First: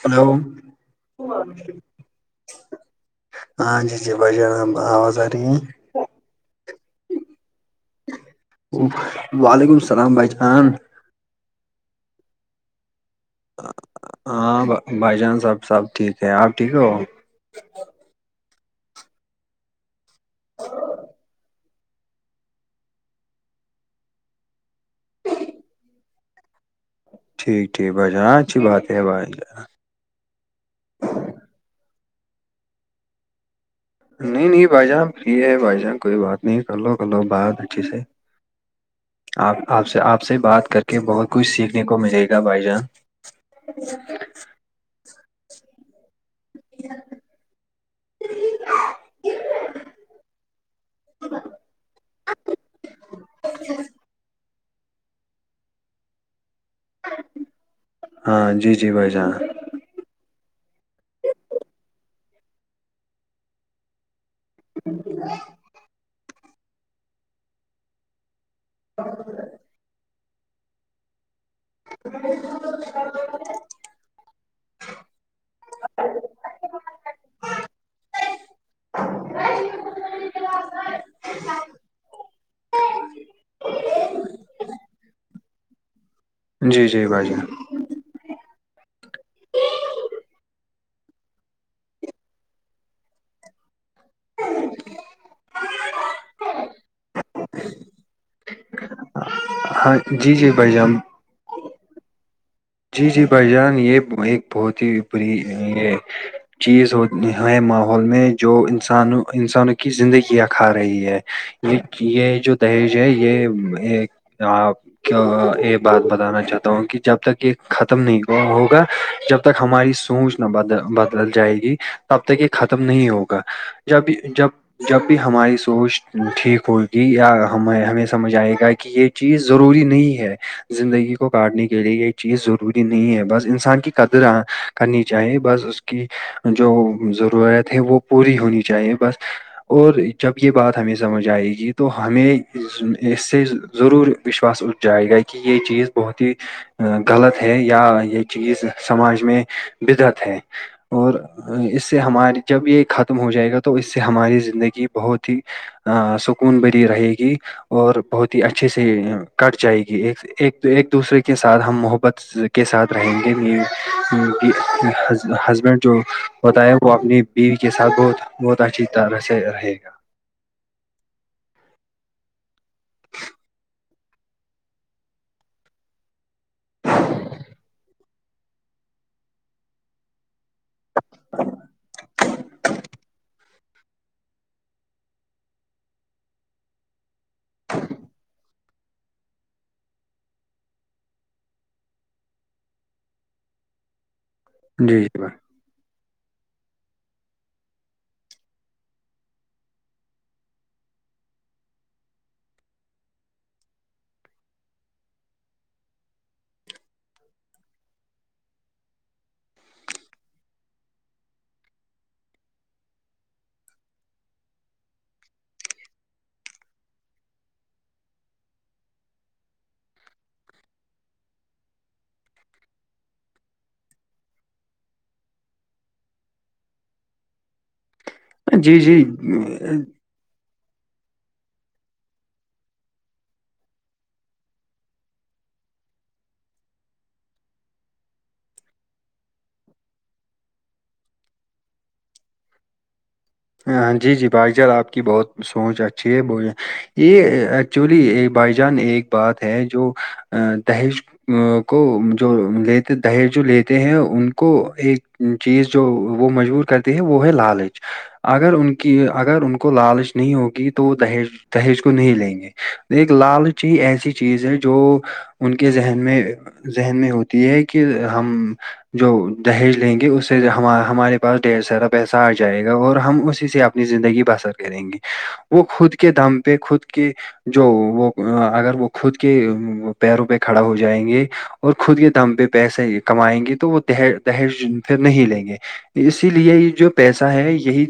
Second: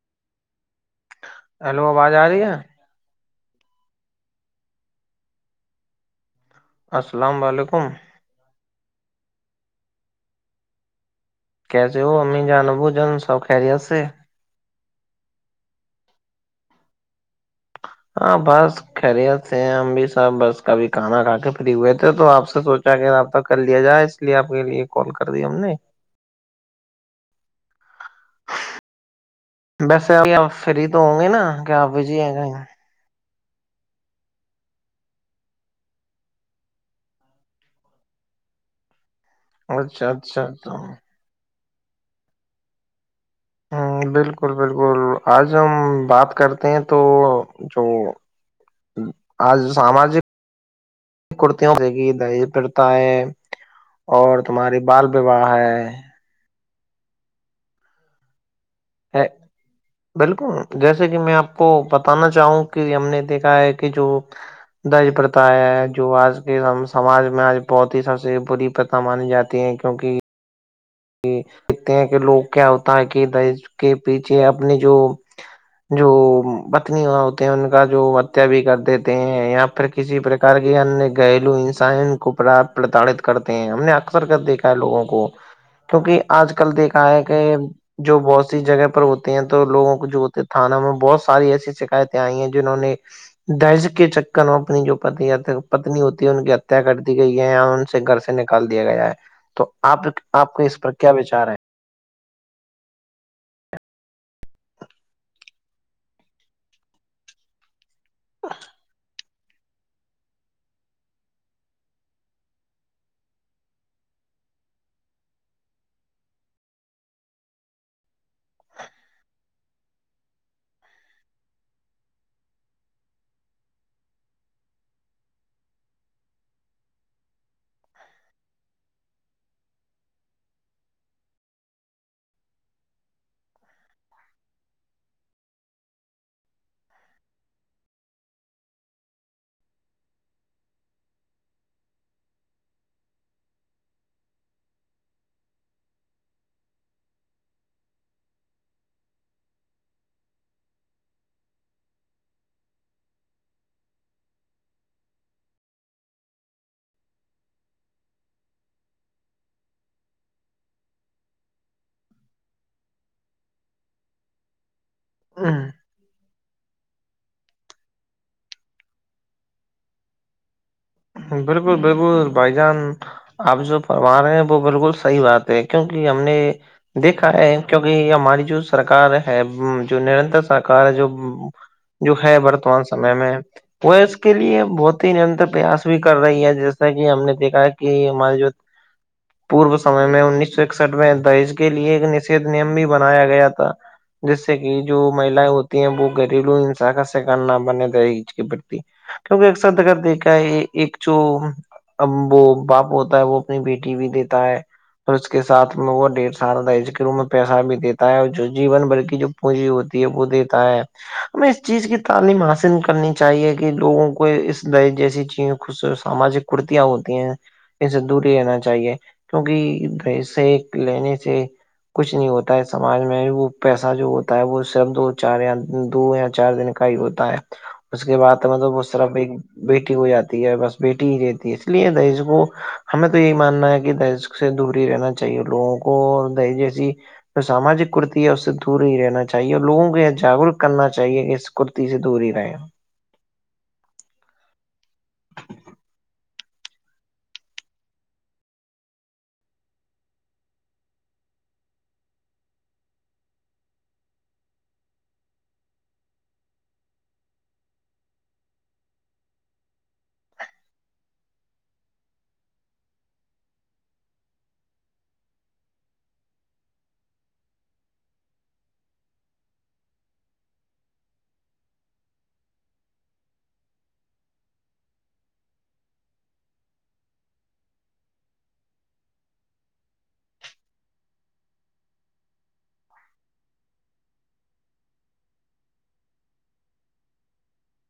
hello hello آواز آ رہی ہے ہاں جی جی بھائی جان آواز آ رہی ہیں السلام علیکم وعلیکم السلام بھائی چان کیاسے وہ ہمیں جان بو جان سب خرییے ہاں بھائی جان س آب سب ٹھیک ہے آپ ٹھیک ہو ہاں بس خیریت سے ہم بھی سب بس کبھی کھانا کھا کے ا ہوئے تھے تو آپ سے سوچا کہ رابطہ کر لیا جائے اس لیے آپ کے لیے کال کر دی ہم نے ٹھیک ٹھیک بھائی جاناں اچھی بات ہے بھائی جانا ویسےب آپ فری تو ہوں گے نا کہ آپ بھیجی کہیں نہیں نہیں بھائی جان فری ہے بھائی جان کوئی بات نہیں کر لو کر لو بات اچھے سے اچھا آپ سے اچھا بات اچھا کرکے بہت کچھ سیکھنے کو ملے گا بھائی جان ہ بالکل بالکل آج ہم بات کرتے ہیں تو جو آج ساماجک کرتیوں د گ دہ پتا ہے اور تمہاری بال وواہ ہے ہاں جی جی بھائی جان بالکل جیسے کہ میں آپ کو بتانا چاہوں کہ ہم نے دیکھا ہے کہ جو درج پرتا ہے ہے جو آج کے سماج میں آج بہت ہی سب سے بری مانی جاتی ہے کیونکہ دیکھتے ہیں کہ لوگ کیا ہوتا ہے کہ دش کے پیچھے اپنے جو جو پتنی ہو ہوتے ہیں ان کا جو ہتیا بھی کر دیتے ہیں یااں پ کسی پرکار کے ان گھریلو انسان کو پرتاڑت کرتے ہیں ہم نے اکثر کر دیکھا لوگوں کو کیونکہ آج کل جی جی دیکھا ہے بھائی کہ جان جو بہت سی جگہ پر ہوتے ہیں تو لوگوں کو جو ہوتے تھانہ میں بہت ساری ایسی شکایتیں آئی ہیں جنہوں نے دائز کے چکر وہ اپنی جو پتنی ہوتی ہے ان کی ہتیا کر دی گئی ہے ان سے گھر سے نکل دیا گیا ہے تو ہاں آپ جی جی آپ کو بھائی اس پر جان کیا وچار ہیں جی جی بھائی جان یہ ایک بہت ہی بری یہ چیز ہوتی نہاائے ماحول میں جو انسان انسانوں کی زندگیاں کھا رہی ہے یہ یہ جو دہیج ہے یہ ایک آپ کیا یہ بات بتانا چاہتا ہوں کہ جب تک یہ ختم نہیں ہوگا جب تک ہماری سوچ نہ ب بدل جائے گی تب تک یہ ختم نہیں ہوگا جب جب جب بھی ہماری سوچ ٹھیک ہوگی یا ہمیں ہمیں سمجھ آئے گا کہ یہ چیز ضروری نہیں ہے زندگی کو کاٹنے کے لیے یہ چیز ضروری نہیں ہے بس انسان کی قدر کرنی چاہیے بس اس کی جو ضرورت ہے وہ پوری ہونی چاہیے بس اور جب یہ بات ہمیں سمجھ آئے گی تو ہمیں اس سے ضرور وشواس اٹھ جائے گا کہ یہ چیز بہت ہی غلط ہے یا یہ چیز سماج میں بدت ہے اور اس سے ہمارے جب یہ ختم ہو جائے گا تو اس سے ہماری زندگی بہت ہی ا سکون بری رہے گی اور بہت ہی اچھے سے کٹ جائے گی ایک ایک دوسرے کے ساتھ ہم محبت کے ساتھ رہیں گے ہے ہسبینڈ جو ہوتا ہے وہ اپنی بیوی کے ساتھ بہت بہت اچھی طرح سے رہے گا بالکل بالکل بھائی جان آپ جو فرما رہے ہیں وہ بالکل صحیح بات ہے کیونکہ ہم نے دیکھا ہے کیونکہ ہماری جو سرار ہے جو نرنتر سر ار جو جو ہے برتمان سمے میں وہ اس کے لیے بہت ہی نرنتر پریاس بھی کر رہی ہے جیسا کہ ہم نے دیکھا ہے کہ ہمارے جو پورو سمے میں انیس سو اکسٹھ میں دہج کے لیے ایک نید نیم بھی بنایا گیا تھا جس سے کہ جو جی جی بھائی مہیلائیں ہوتی ہیں وہ گھریلو ہنسا کا سکن نہ بنے دہج کے پرتی کیونکہ ایک سد کر د کا یہ ایک جو وہ باپ ہوتا ہے وہ اپنی بیٹی بھی دیتا ہے اور اس کے سھ میں وہ ڈیڑھ سال ای کے روپ میں پیسہ بھی دیتا ہے اور جو جیون بلکہ جو پونجی ہوتی ہے وہ دیتا ہے ہمیں اس چیز کی تعلیم حاصل کرنی چاہیے کہ لوگوں کو اس د جیسی چیز کو کچھ ساماجک کرتیاں ہوتی ہیں اس سے دور ہی رہنا چاہیے کیونکہس لینے سے کچھ نہیں ہوتا ہے سماج میں وہ پیسہ جو ہوتا ہے وہ صرف دو چار یا دو یا چار دن ہوتا ہے اس کے بعد مطلب جی وہ جی طرف ایک بیٹی ہو جاتی ہے بس بیٹی ہی رہتی ہے اس لیے دہز کو ہمیں تو یہی ماننا ہے کہ دہز کو سے دوری رہنا چاہیے لوگوں کو د جیسی جو ساماجک کرتی ہے اس سے دور ہی رہنا چاہیے اور لوگوں کو یہ جاگروک کرنا چاہیے کہ کرتی سے دور ہی رہے ہیں اں جی جی بھائیجار آپ کی بہت سوچ اچھے ب یہ ایکچولی بائی جان ایک بات ہے جو ا دہیج کو جو لیتے دہیج جو لیتے ہیں ان کو ایک چیز جو وہ مجبور کرتی ہے وہ ہے لالچ اگر ان کی اگر ان کو لالش نہیں ہوگی تو دہیج دہیج کو نہیں لیں گے ایک لالچی ایسی چیز ہے جو ان کے ذہن میں ذہن میں ہوتی ہے کہ ہم جو دہیج لیں گے اس سے ہمارے پاس ڈیڑھ سارا پیسہ آ جائے گا اور ہم اسی سے اپنی زندگی بسر کریں گے وہ خود کے دم پہ خود کے جو وہ اگر وہ خود کے پیروں پہ کھڑا ہو جائیں گے اور خود کے دم پہ پیسے کمائیں گے تو وہ دہج پھر نہیں لیں گے اسی لیے یہ جو پیسہ ہے یہی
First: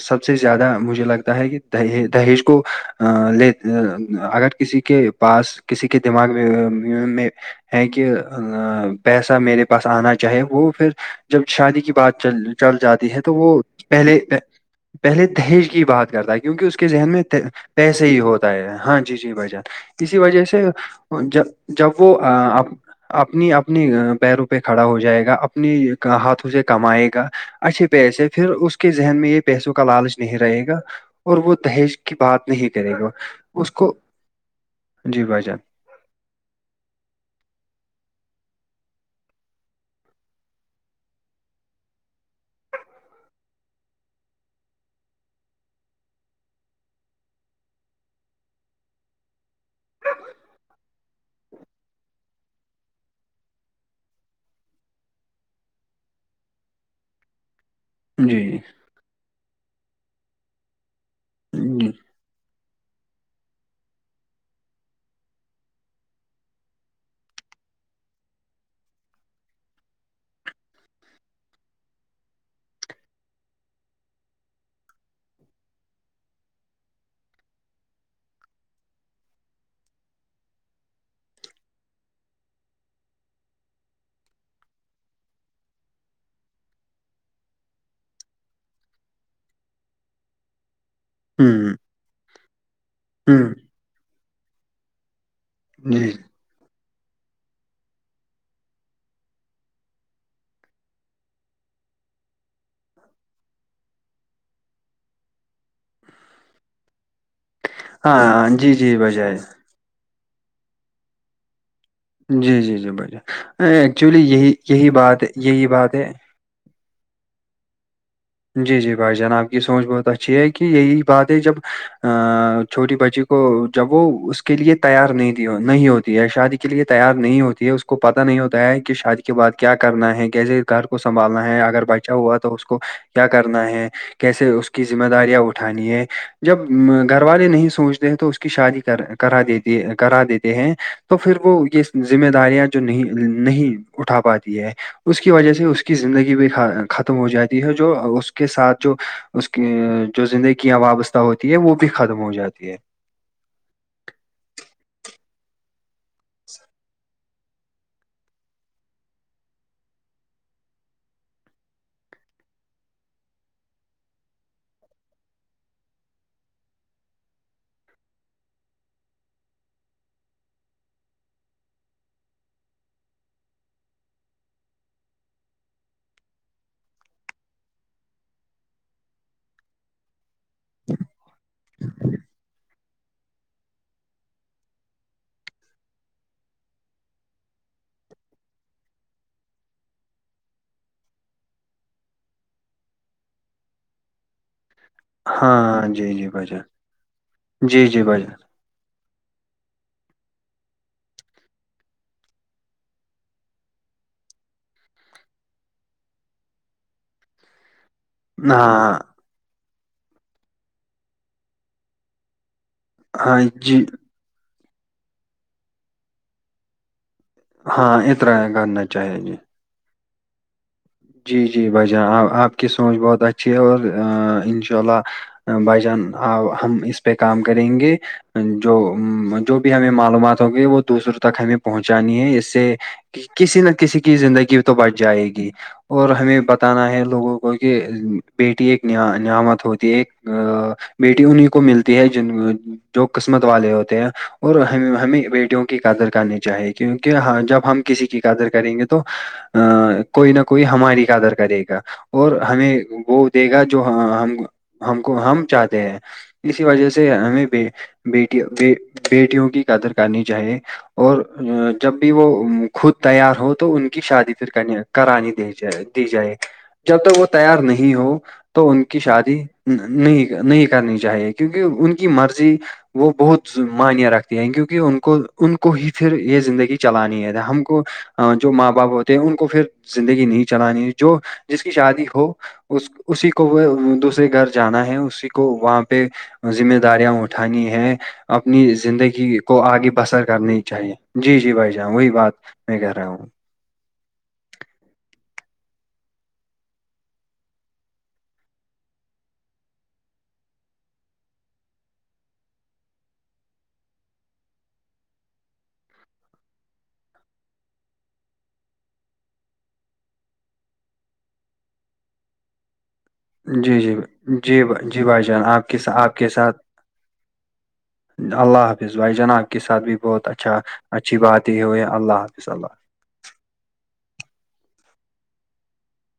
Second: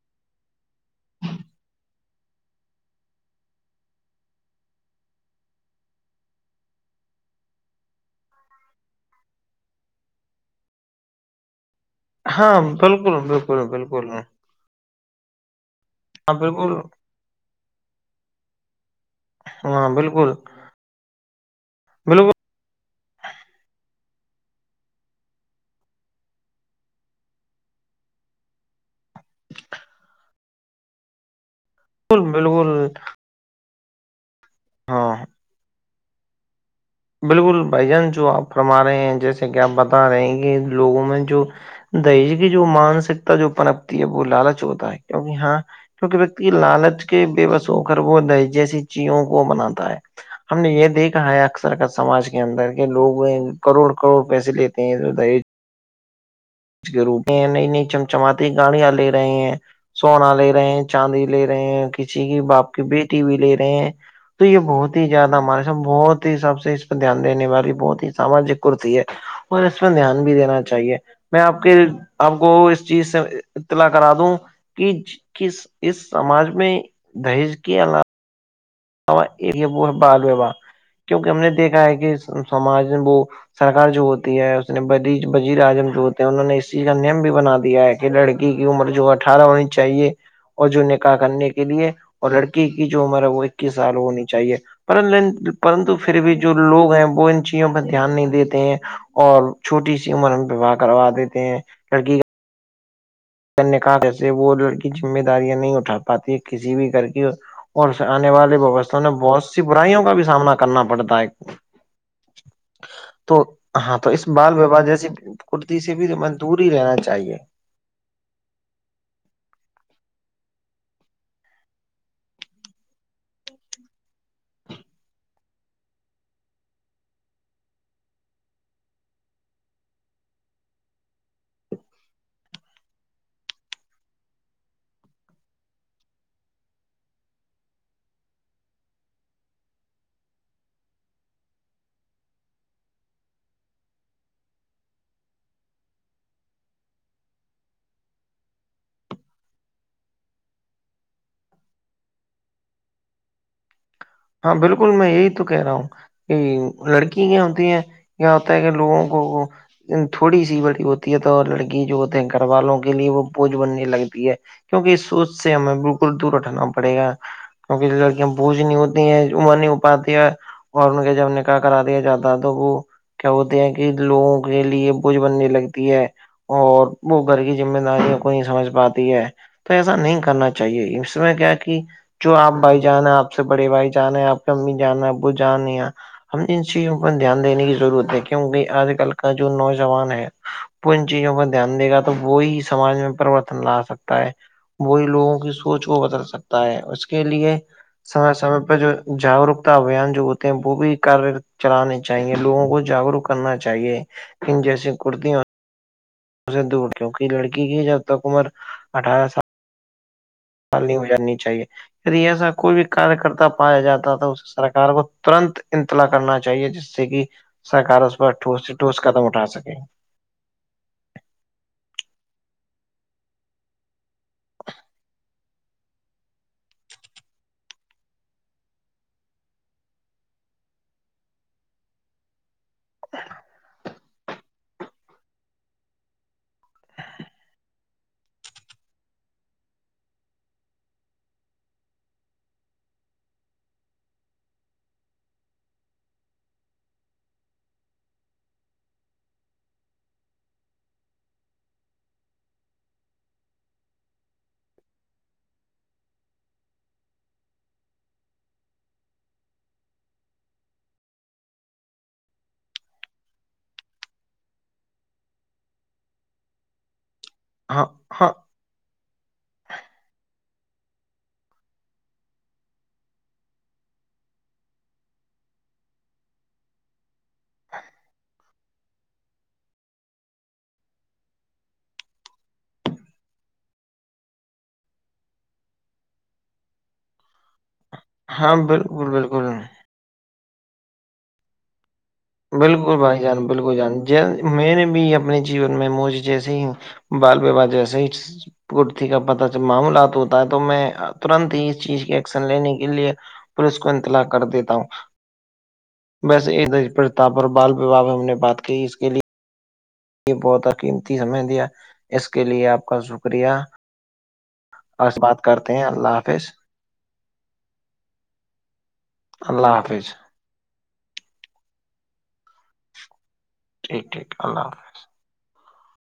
سب سے زیادہ مجھے لگتا ہے کہ دی دہیج کو لے اگر کسی کے پاس کسی کے دماغ میں ہے کہ پیسہ میرے پاس آنا چاہے وہ پھر جب شادی کی بات ہاں چل جاتی بالکل ہے تو وہ بالکل بالکل پہلے ہاں پہلے دہج کی بات کرتا ہے کیونکہ بالکل اس کے ذہن میں پیسے ہی ہوتا ہے ہاں جی جی بجن ہاں اسی بالکل وجہ سے ج جب وہ بالکل اپنی اپنی پیروں پہ کھڑا ہو جائے گا اپنی ہاتھوں سے کمائے گا اچھے پیسے پھر اس کے ذہن میں یہ پیسوں کا لالچ نہیں رہے گا اور وہ دہیج کی بات نہیں بالکل کرے گا اس کو ہاں جی بھائی جان بالکل بھائی جان جو آپ فرما رہے ہیں جیسے کہ آپ بتا رہے ہیں کہ لوگوں میں جو دہج کی جو مانسکتا جو پنپتی ہے وہ لالچ ہوتا ہے کیکہ ہاں کیونکہ ویکتی لالچ کے بے بس ہو کرر وہ دہ جیسی چیوں کو بناتا ہے ہم نے یہ دیکھا ہے اکثر سماج کے اندر کے لوگ کروڑ کروڑ پیسے لیتے ہیں دہج اس کے روپ میں ہیں نئی نئی جی چمچماتتی گاڑیاں لے رہے ہیں سونا لے رہے ہیں چاندی لے رہے ہیں جی کسی کی باپ کی بیٹی و لے رہے ہیں تو یہ بہت ہی زیادہ ہمارے س بہت ہی سب سے اس پہ دھیان دینے والی بہت ہی ساماجک کرتی ہے اور اس پ دھیان بھی دینا چاہیے میں آپ کے آپ کو اس چیز سے اطلاع کرا دوں کہ کہ اس سماج میں دہیج کی ع یہ وہ ہے بالوبا کیونکہ ہم نے دیکھا ہے کہ سماج میں وہ سرار جو ہوتی ہے اس نے بزیر اعظم جو ہوتے ہیں انہوں نے اس چیز کا نیم بھی بنا دیا ہے لڑکی کی عمر جو اٹھارہ ہونی چاہیے اور جو نکاح کرنے کے ہوں لیے اور لڑکی کی جو عمر ہے وہ ہوں اکیس سال ہونی چاہیے پر پرنتو جی پھر بھی جو جو لوگ ہیں وہ ان چیزوں پہ دھیان نہیں دیتے ہیں اور چھوٹی سی عمر ہم پواہ کروا دیتے ہیں لڑکی کا کرکار جیسے وہ لڑکی ذمہ داریاں نہیں اٹھا پاتی کسی بھی گھر کی اور آنے ہاں جی جی والیوستا میں بھائی جان بہت سی برائیوں کا بھی سامنا کرنا پڑتا ہے جی جی جی بھائی تو جان ہاں تو ایکچولی اس یہی بال وار یہی جیسی بات یہی کرتی سے بات بھی ہے دور ہی رہنا چاہیے جی جی بھائی جان آپ کی سوچ بہت اچھی ہے کہ یہی بات ہے جب چھوٹی بچی کو جب وہ اس کے لیے تیار نہیں نہیں ہوتی ہے شادی کے لیے تیار نہیں ہوتی ہے اس کو پتا نہیں ہوتا ہے کہ شادی کے بعد کیا کرنا ہے کیسے گھر کو سنبھالنا ہے اگر بچا ہوا تو اس کو کیا کرنا ہے کیسے اس کی ذمہ داریاں اٹھانی ہے جب گھر والے نہیں سوچتے ہیں تو اس کی شادی کر کرا دیتی کرا دیتے ہیں تو پھر وہ یہ ذمہ داریاں جو نہیں نہیں اٹھا پاتی ہے اس کی وجہ سے اس کی زندگی بھی ختم ہو جاتی ہے جو اس کے ساتھ جو اس کی جو زندگیاں وابستہ ہوتی ہے وہ بھی ختم ہو جاتی ہے ہاں بالکل میں یہی تو کہہ رہا ہوں کہ لڑکی کیا ہوتی ہے کیا ہوتا ہے کہ لوگوں کو تھوڑی سی بڑی ہوتی ہے تو لڑکی جو ہوتے ہیں گھر والوں کے لیے وہ بوجھ بننے لگتی ہے کیونکہ اس سوچ سے ہمیں بالکل دور اٹھانا پڑے گا کیک لڑکیاں بوجھ نہیں ہوتی عمر نہیں ا پات دیا اور ان کے جب نے کہ کرا دیا ج دادوں کو کیا ہوتے ہیں کہ لوگوں کے لیے بوجھ بننے لگتی ہے اور وہ گھر کی ذمہ داریوں کو نہیں سمجھ پاتی ہے تو ایسا نہیں کرنا چاہیے اس میں کیا کہ جو آپ بھائی جان ہے آپ سے بڑے بھائی جان ہے آپ کی امی جان ہے ابو جان یا ہم انن چیزوں پر دھیان دینے کی ضرورت ہے کیونکہ آج کل کا جو نوجوان ہے وہ ان چیزوں پر دھیان دے گا تو وہی سمج میں پرریورتن لا سکتا ہے وہی لوگوں کی سوچ ہاں کو جی بدل جی بھائی جان سکتا ہے اس کے لیے جی جی بھائی سمے سمے جو جاگروکتا ابھیان جو ہوتے ہیں وہ بھی ک چلانے چاہیے لوگوں کو جاگروک کرنا چاہیے انن جیسی کرتیوں اور اس سے دور کیوںکہ لڑکی کی جب تک عمر جان ہاں اٹھارہ سال ال نہیں ہو جانی چاہیے ایسا کوئی بھی کاریہ ہاں کررتا پایا جی جاتا تھا اس سرار کو ترنت انتلا کرنا چاہیے جس سے کہ ہاں سرکار اس پر اطراع ٹھوس سے کرنا ٹوس چاہیے قدم جی اٹھا سکے جی جی بھائی جان آپ کی سوچ بہت اچھی ہے اور انشاء اللہ بھائی جان ہم اس پہ کام کریں گے جو جو بھی ہمیں معلومات ہوں گی وہ دوسروں تک ہمیں پہنچانی ہے اس سے کہ کسی نہ کسی کی زندگی تو بچ جائے گی اور ہمیں بتانا ہے لوگوں کو کہ بیٹی ایک نعمت ہوتی ہے ایک بیٹی انہیں کو ملتی ہے جن جو قسمت والے ہوتے ہیں اور ہم ہمیں بیٹیوں کی قدر کرنی چاہیے کیونکہ جب ہم کسی کی قدر کریں گے تو ا کوئی نہ کو کوئی ہماری کادر کرے گا اور ہمیں وہ دے گا جو ہم ہم کو ہم چاہتے ہیں اسی وجہ سے ہمیں بیٹی بیٹیوں کی قدر کرنی چاہیے اور جب بھی وہ خود تیار ہو تو ان کی شادی پ کرانی جائے دی جائے جب تک وہ تیار ہاں نہیں ہو ہاں تو ان کی شادی نہیں نہیں کرنی چاہیے کیونکہ ان کی مرضی وہ بہت مانیہ رکھتی ہیں کیونکہ ان کو ان کو ہی پھر یہ زندگی چلانی ہے ہم کو جو ماں باپ ہوتے ہیں ان کو پھر زندگی نہیں چلانی جو جس کی شادی ہو اس اسی کو وہ دوسرے گھر جانا ہے اسی کو وہاں پہ ذمہ داریاں اٹھانی ہے ہاں اپنی بالکل زندگی بالکل کو آگے بسر کرنی چاہیے جی جی بھائی جان وہی بات میں کہہ بالکل رہا بھائی ہوں جان بالکل جان میں نے بھی اپنے جیون میں موج جیسے ہی بال وواہ جیسے ہی کٹتی کا پتا چ معاملات ہوتا ہے تو میں ترنت ہی اس چیز کے ایکشن لینے کے لیے پ اس کو انتلا کر دیتا ہوں بس ادھر پر بال وواہ ہم نے بات کی اس کے لیے یہ بہت قیمتی سمے دیا اس کے لیے آپ کا شکریہ جی جیھ جی جی اور بھائی بات جان آپ کرتے ہیں کےھ آپ اللہ کے حافظ ساتھ اللہ حافظ بھائی جناب کے اللہ ساتھ بھی حافظ بہت اچھا اچھا اچھی بات ہی ہو ہے اللہ حافظ اللہ ٹھیک ٹھیک اللہ حافظ